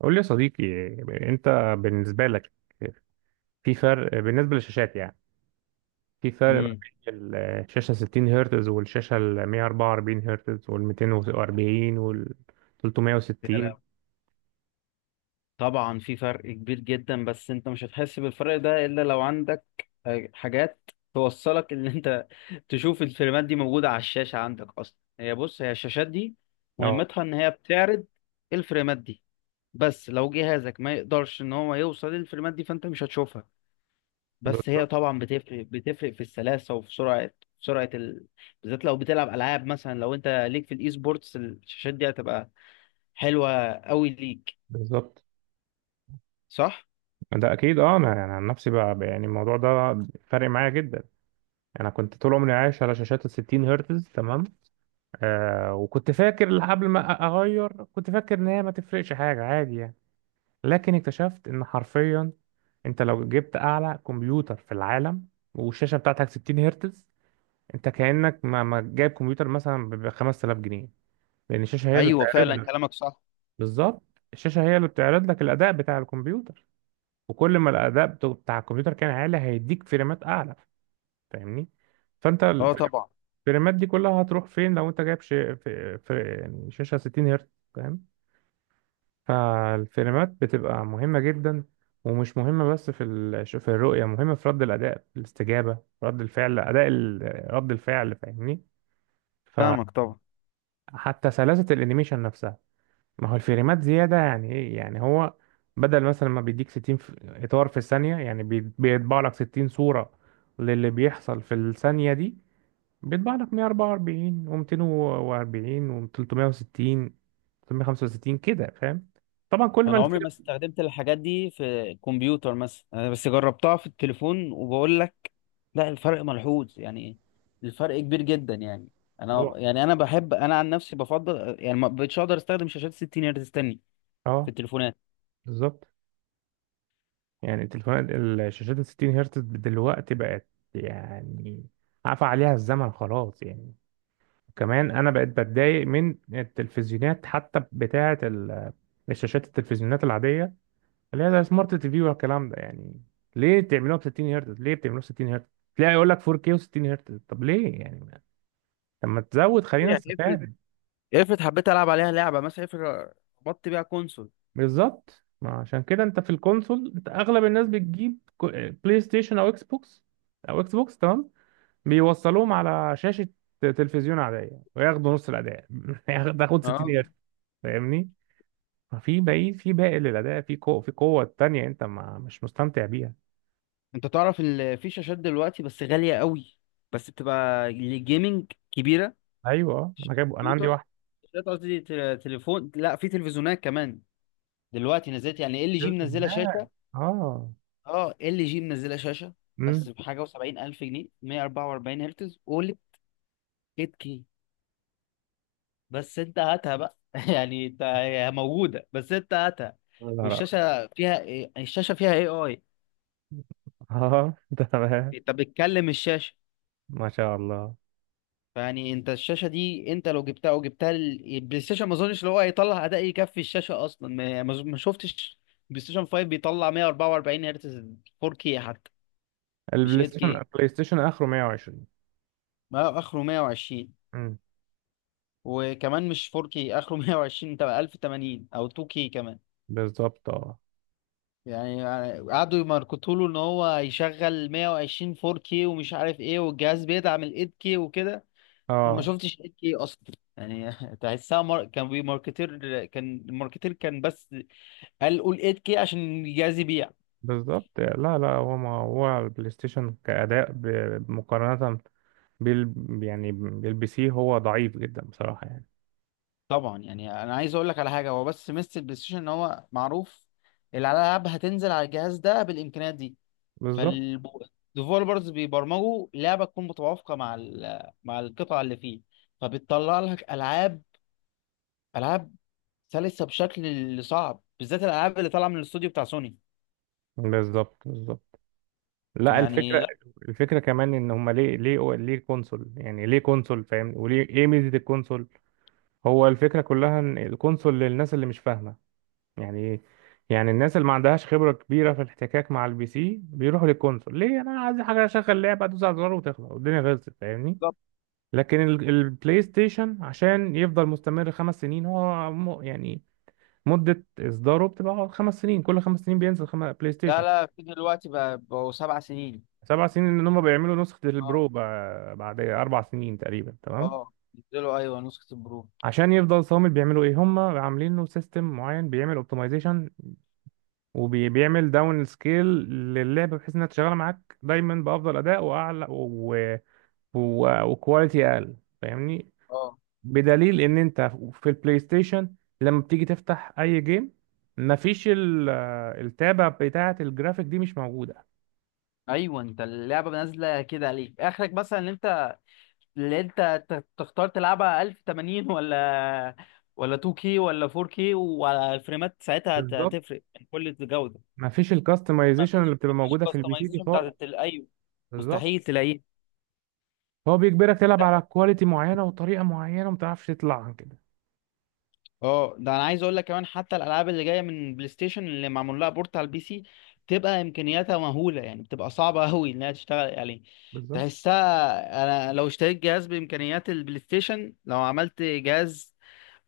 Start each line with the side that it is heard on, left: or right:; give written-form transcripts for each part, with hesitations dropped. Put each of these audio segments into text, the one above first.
right: قول لي يا صديقي. انت، بالنسبه لك، في فرق بالنسبه للشاشات يعني؟ في فرق ما
left: امم
right: بين الشاشه 60 هرتز والشاشه ال 144 هرتز وال 240 وال 360؟
left: طبعا في فرق كبير جدا، بس انت مش هتحس بالفرق ده الا لو عندك حاجات توصلك ان انت تشوف الفيلمات دي موجودة على الشاشة عندك اصلا. هي، بص، هي الشاشات دي
right: اه،
left: مهمتها ان هي بتعرض الفيلمات دي، بس لو جهازك ما يقدرش ان هو يوصل للفيلمات دي فانت مش هتشوفها. بس هي
right: بالظبط.
left: طبعا بتفرق في السلاسة وفي سرعة سرعة ال... بالذات لو بتلعب العاب مثلا. لو انت ليك في الاي سبورتس، الشاشات دي هتبقى حلوة قوي ليك.
right: بالظبط،
left: صح.
right: ده اكيد. اه، انا يعني عن نفسي بقى يعني الموضوع ده فارق معايا جدا. انا كنت طول عمري عايش على شاشات ال 60 هرتز، تمام. آه، وكنت فاكر قبل ما اغير، كنت فاكر ان هي ما تفرقش حاجه، عادي يعني. لكن اكتشفت ان حرفيا انت لو جبت اعلى كمبيوتر في العالم والشاشه بتاعتك 60 هرتز، انت كانك ما جايب كمبيوتر، مثلا ب 5000 جنيه. لان الشاشه هي اللي
left: ايوه
right: بتعرض
left: فعلا
right: لك.
left: كلامك صح.
right: بالظبط. الشاشه هي اللي بتعرض لك الاداء بتاع الكمبيوتر. وكل ما الاداء بتاع الكمبيوتر كان عالي، هيديك فريمات اعلى. فاهمني؟ فانت،
left: اه طبعا.
right: الفريمات دي كلها هتروح فين لو انت جايب شي، يعني شاشه 60 هرتز؟ فالفريمات بتبقى مهمة جدا. ومش مهمة بس في في الرؤية، مهمة في رد الأداء، في الاستجابة. رد الفعل. رد الفعل، فاهمني؟
left: فاهمك طبعا.
right: فحتى سلاسة الأنيميشن نفسها. ما هو الفريمات زيادة يعني إيه؟ يعني هو بدل مثلا ما بيديك 60 إطار في الثانية، يعني بيطبع لك 60 صورة للي بيحصل في الثانية دي. بيطبع لك 144 و240 و360، 365 كده، فاهم؟ طبعا كل ما
left: انا عمري
right: الفيلم.
left: ما استخدمت الحاجات دي في الكمبيوتر مثلا، انا بس جربتها في التليفون وبقول لك لا، الفرق ملحوظ يعني، الفرق كبير جدا يعني. انا
right: طبعا،
left: يعني انا عن نفسي بفضل يعني ما بقتش اقدر استخدم شاشات 60 هرتز تاني في
right: اه،
left: التليفونات.
right: بالظبط. يعني التليفونات، الشاشات ال 60 هرتز دلوقتي بقت يعني عفى عليها الزمن خلاص يعني. كمان انا بقيت بتضايق من التلفزيونات حتى، بتاعه الشاشات، التلفزيونات العاديه اللي هي زي سمارت تي في والكلام ده يعني. ليه بتعملوها ب 60 هرتز؟ ليه بتعملوها 60 هرتز؟ تلاقي يقول لك 4K و60 هرتز، طب ليه يعني؟ طب ما تزود، خلينا
left: يعني افرض،
right: نستفاد.
left: حبيت العب عليها لعبه مثلا، افرض ربطت بيها كونسول.
right: بالظبط. ما عشان كده انت في الكونسول، انت اغلب الناس بتجيب بلاي ستيشن او اكس بوكس. تمام. بيوصلوهم على شاشة تلفزيون عادية وياخدوا نص الأداء تاخد 60
left: اه،
right: قرش. فاهمني؟ ففي باقي للأداء، في قوة تانية أنت ما مش مستمتع بيها.
left: انت تعرف ان في شاشات دلوقتي بس غاليه قوي، بس بتبقى للجيمنج كبيره.
right: أيوه، آه. أنا جايبه، أنا عندي
left: كمبيوتر،
right: واحد.
left: شاشات قصدي تليفون، لا في تلفزيونات كمان. دلوقتي نزلت يعني ال جي
right: شلت
left: منزله
right: هناك،
left: شاشه.
right: أه.
left: اه ال جي منزله شاشه بس
right: أمم
left: بحاجه و70 الف جنيه، 144 هرتز اولد 8 كي. بس انت هاتها بقى يعني انت هي موجوده بس انت هاتها.
right: يا نهار أبيض.
left: والشاشه فيها إيه؟ الشاشه فيها اي.
right: أه تمام،
left: انت بتكلم الشاشه.
right: ما شاء الله.
left: فيعني انت الشاشه دي انت لو جبتها او جبتها البلاي ستيشن، ما اظنش اللي هو هيطلع اداء يكفي الشاشه اصلا. ما شفتش بلاي ستيشن 5 بيطلع 144 هرتز 4K حتى، مش
right: البلاي ستيشن
left: 8K.
right: البلاي ستيشن آخره 120.
left: ما اخره 120،
right: أمم
left: وكمان مش 4K، اخره 120، تبقى 1080 او 2K كمان.
right: بالظبط، أه.
left: يعني قعدوا يماركتوا له ان هو هيشغل 120 4K ومش عارف ايه، والجهاز بيدعم ال 8K وكده. انا ما
right: أه،
left: شفتش 8K اصلا يعني تحسها كان الماركتير كان، بس قول 8K عشان الجهاز يبيع.
right: بالظبط. لا لا، هو ما هو البلاي ستيشن كأداء مقارنة بيل يعني بيلبسيه، هو ضعيف جدا بصراحة يعني.
left: طبعا، يعني انا عايز اقول لك على حاجه، هو بس ميزه البلاي ستيشن ان هو معروف الالعاب هتنزل على الجهاز ده بالامكانيات دي.
right: بالظبط.
left: فالديفولبرز بيبرمجوا لعبه تكون متوافقه مع مع القطع اللي فيه. فبتطلع لك العاب سلسه بشكل صعب، بالذات الالعاب اللي طالعه من الاستوديو بتاع سوني.
right: بالظبط. بالظبط. لا، يعني
left: يعني،
right: الفكرة.
left: لا،
right: كمان ان هما ليه ليه ليه كونسول، يعني ليه كونسول، فاهم؟ وليه ايه ميزة الكونسول؟ هو الفكرة كلها ان الكونسول للناس اللي مش فاهمة يعني ايه. يعني الناس اللي ما عندهاش خبرة كبيرة في الاحتكاك مع البي سي بيروحوا للكونسول. ليه؟ انا عايز حاجة اشغل لعبة، ادوس على الزرار وتخلص والدنيا خلصت، فاهمني؟
left: بالظبط.
right: لكن البلاي ستيشن عشان يفضل مستمر 5 سنين يعني مدة إصداره بتبقى 5 سنين، كل 5 سنين بينزل بلاي
left: لا
right: ستيشن.
left: لا، في دلوقتي بقى بقوا 7 سنين.
right: 7 سنين إن هم بيعملوا نسخة
left: اه.
right: البرو بعد 4 سنين تقريبا، تمام.
left: اه نزلوا، ايوه نسخه البرو.
right: عشان يفضل صامد بيعملوا إيه؟ هم عاملين له سيستم معين بيعمل أوبتمايزيشن وبيعمل داون سكيل للعبة، بحيث إنها تشتغل معاك دايما بأفضل أداء وأعلى وكواليتي أقل، فاهمني؟
left: اه.
right: بدليل إن أنت في البلاي ستيشن لما بتيجي تفتح أي جيم، مفيش التابة بتاعة الجرافيك دي، مش موجودة.
left: ايوه، انت اللعبه نازله كده عليك، اخرك مثلا ان انت تختار تلعبها 1080 ولا 2K ولا 4K، وعلى الفريمات ساعتها
right: بالظبط.
left: هتفرق يعني، كل الجوده.
right: ما فيش
left: طب ما
right: الكاستمايزيشن اللي
left: فيش
right: بتبقى
left: ما فيش
right: موجوده في البي سي دي
left: كاستمايزيشن بتاعت
right: خالص.
left: ايوه.
right: بالظبط.
left: مستحيل تلاقيه.
right: هو بيجبرك تلعب على كواليتي معينه وطريقه معينه وما تعرفش تطلع عن كده.
left: اه، ده انا عايز اقول لك كمان، حتى الالعاب اللي جايه من بلاي ستيشن اللي معمول لها بورت على البي سي بتبقى امكانياتها مهوله، يعني بتبقى صعبه قوي انها تشتغل عليه.
right: بالظبط.
left: تحسها، انا لو اشتريت جهاز بامكانيات البلاي ستيشن، لو عملت جهاز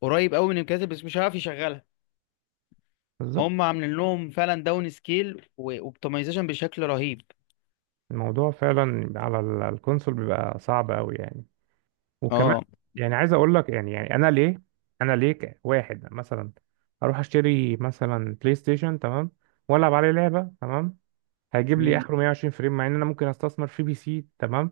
left: قريب قوي من الامكانيات بس مش عارف يشغلها.
right: بالظبط.
left: هم عاملين لهم فعلا داون سكيل واوبتمايزيشن بشكل رهيب.
right: الموضوع فعلا على الكونسول بيبقى صعب قوي يعني. وكمان
left: اه.
right: يعني عايز اقول لك يعني، انا ليه، واحد مثلا اروح اشتري مثلا بلاي ستيشن تمام، والعب عليه لعبه تمام، هيجيب لي
left: امم
right: اخره 120 فريم، مع ان انا ممكن استثمر في بي سي، تمام.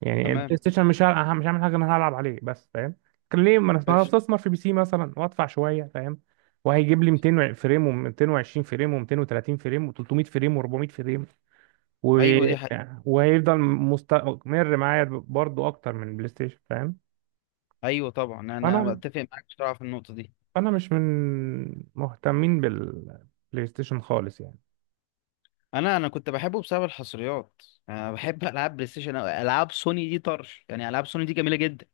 right: يعني
left: تمام.
right: البلاي ستيشن مش هعمل حاجه، انا هلعب عليه بس، فاهم؟ كان ليه ما انا ما أنا
left: قشطة.
right: استثمر في بي سي مثلا وادفع شويه، فاهم؟ وهيجيب لي 200 فريم و220 فريم و230 فريم و300 فريم و400 فريم و...
left: ايوه دي حقيقة.
right: وهيفضل مستمر معايا برضو اكتر من البلاي ستيشن، فاهم؟
left: ايوه طبعا، انا
right: فانا
left: بتفق معاك بصراحة في النقطة دي.
right: فانا مش من مهتمين بالبلاي ستيشن خالص يعني.
left: انا كنت بحبه بسبب الحصريات. انا بحب العاب بلاي ستيشن أوي. العاب سوني دي طرش يعني، العاب سوني دي جميلة جدا.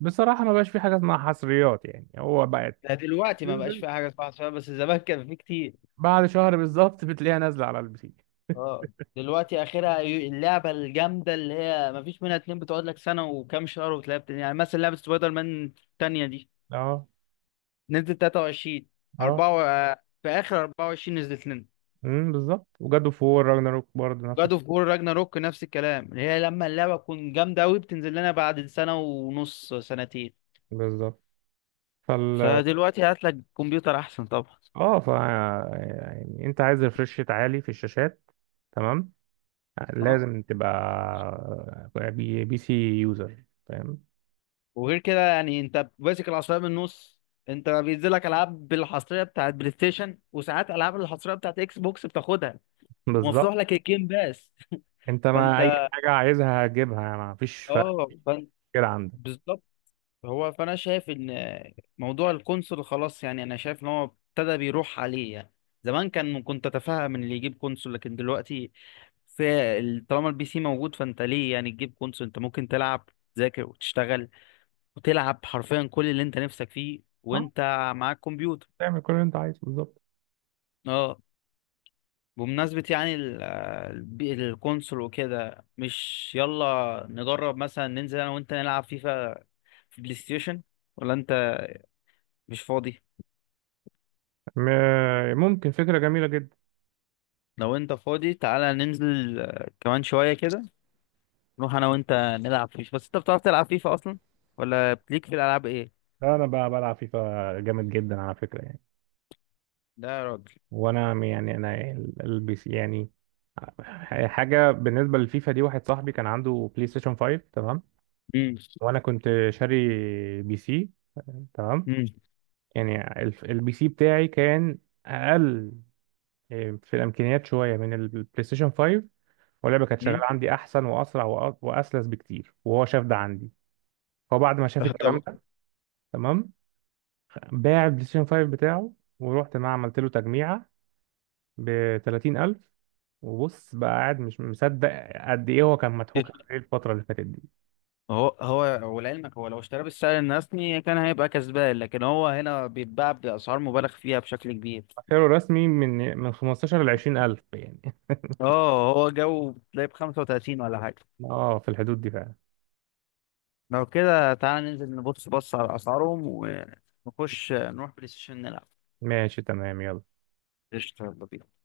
right: بصراحه ما بقاش في حاجه اسمها حصريات، يعني هو بقت
left: لا دلوقتي ما بقاش
right: بتنزل
left: فيها حاجة اسمها حصريات، بس زمان كان في كتير.
right: بعد شهر بالظبط، بتلاقيها نازله على البي سي.
left: اه دلوقتي اخرها اللعبة الجامدة اللي هي ما فيش منها اتنين بتقعد لك سنة وكام شهر وتلاقيها يعني مثلا لعبة سبايدر مان التانية دي،
right: اه.
left: نزلت 23
right: اه.
left: 4، في اخر 24 نزلت لنا.
right: بالظبط. وجاد اوف وور راجناروك برضه نفسك.
left: جاد اوف وور راجناروك نفس الكلام، اللي هي لما اللعبه تكون جامده قوي بتنزل لنا بعد سنه ونص، سنتين.
right: بالظبط. فال
left: فدلوقتي هات لك كمبيوتر احسن طبعا.
right: اه، ف يعني انت عايز ريفرش ريت عالي في الشاشات، تمام،
left: اه،
right: لازم تبقى بي سي يوزر، فاهم؟
left: وغير كده يعني انت ماسك العصايه من النص. انت بينزل لك العاب بالحصريه بتاعت بلاي ستيشن، وساعات العاب الحصريه بتاعت اكس بوكس بتاخدها،
right: بالظبط.
left: ومفتوح لك الجيم باس.
right: انت ما اي
left: فانت
right: حاجه عايزها هتجيبها، يعني ما فيش فرق
left: اه فانت
right: كده عندك.
left: هو فانا شايف ان موضوع القنصل خلاص يعني، انا شايف ان هو ابتدى بيروح عليه يعني. زمان كان، كنت اتفهم ان اللي يجيب قنصل، لكن دلوقتي في طالما البي سي موجود فانت ليه يعني تجيب قنصل؟ انت ممكن تلعب، تذاكر وتشتغل، وتلعب حرفيا كل اللي انت نفسك فيه
right: اه.
left: وانت معاك كمبيوتر.
right: تعمل كل اللي انت عايزه، بالظبط.
left: اه. بمناسبة يعني القنصل وكده، مش يلا نجرب مثلا، ننزل انا وانت نلعب فيفا في بلاي ستيشن؟ ولا انت مش فاضي؟
right: ممكن، فكره جميله جدا.
left: لو انت فاضي تعالى ننزل، كمان شوية كده نروح انا وانت نلعب فيفا. بس انت بتعرف تلعب فيفا اصلا؟ ولا بليك في الالعاب ايه؟
right: لا، انا بقى بلعب فيفا جامد جدا على فكره يعني.
left: لا يا راجل.
right: وانا يعني انا، البي سي يعني حاجه. بالنسبه للفيفا دي، واحد صاحبي كان عنده بلاي ستيشن 5 تمام،
left: امم
right: وانا كنت شاري بي سي، تمام.
left: امم
right: يعني البي سي بتاعي كان اقل، إيه، في الامكانيات شويه من البلاي ستيشن 5. واللعبه كانت شغاله
left: امم
right: عندي احسن واسرع واسلس بكتير، وهو شاف ده عندي. هو بعد ما شاف الكلام
left: طب
right: ده، تمام، باع البلاي ستيشن 5 بتاعه، ورحت معاه عملت له تجميعه ب 30,000. وبص بقى قاعد مش مصدق قد ايه هو كان مضحوك عليه الفتره اللي فاتت دي.
left: هو هو، ولعلمك هو لو اشترى بالسعر الرسمي كان هيبقى كسبان، لكن هو هنا بيتباع بأسعار مبالغ فيها بشكل كبير.
right: سعره رسمي من 15 ل 20 ألف يعني.
left: اه، هو جو بتلاقيه ب35 ولا حاجة.
right: اه، في الحدود دي فعلا.
left: لو كده تعالى ننزل بص على أسعارهم، ونخش نروح بلاي ستيشن نلعب.
right: ماشي، تمام، يلا.
left: قشطة، يلا بينا.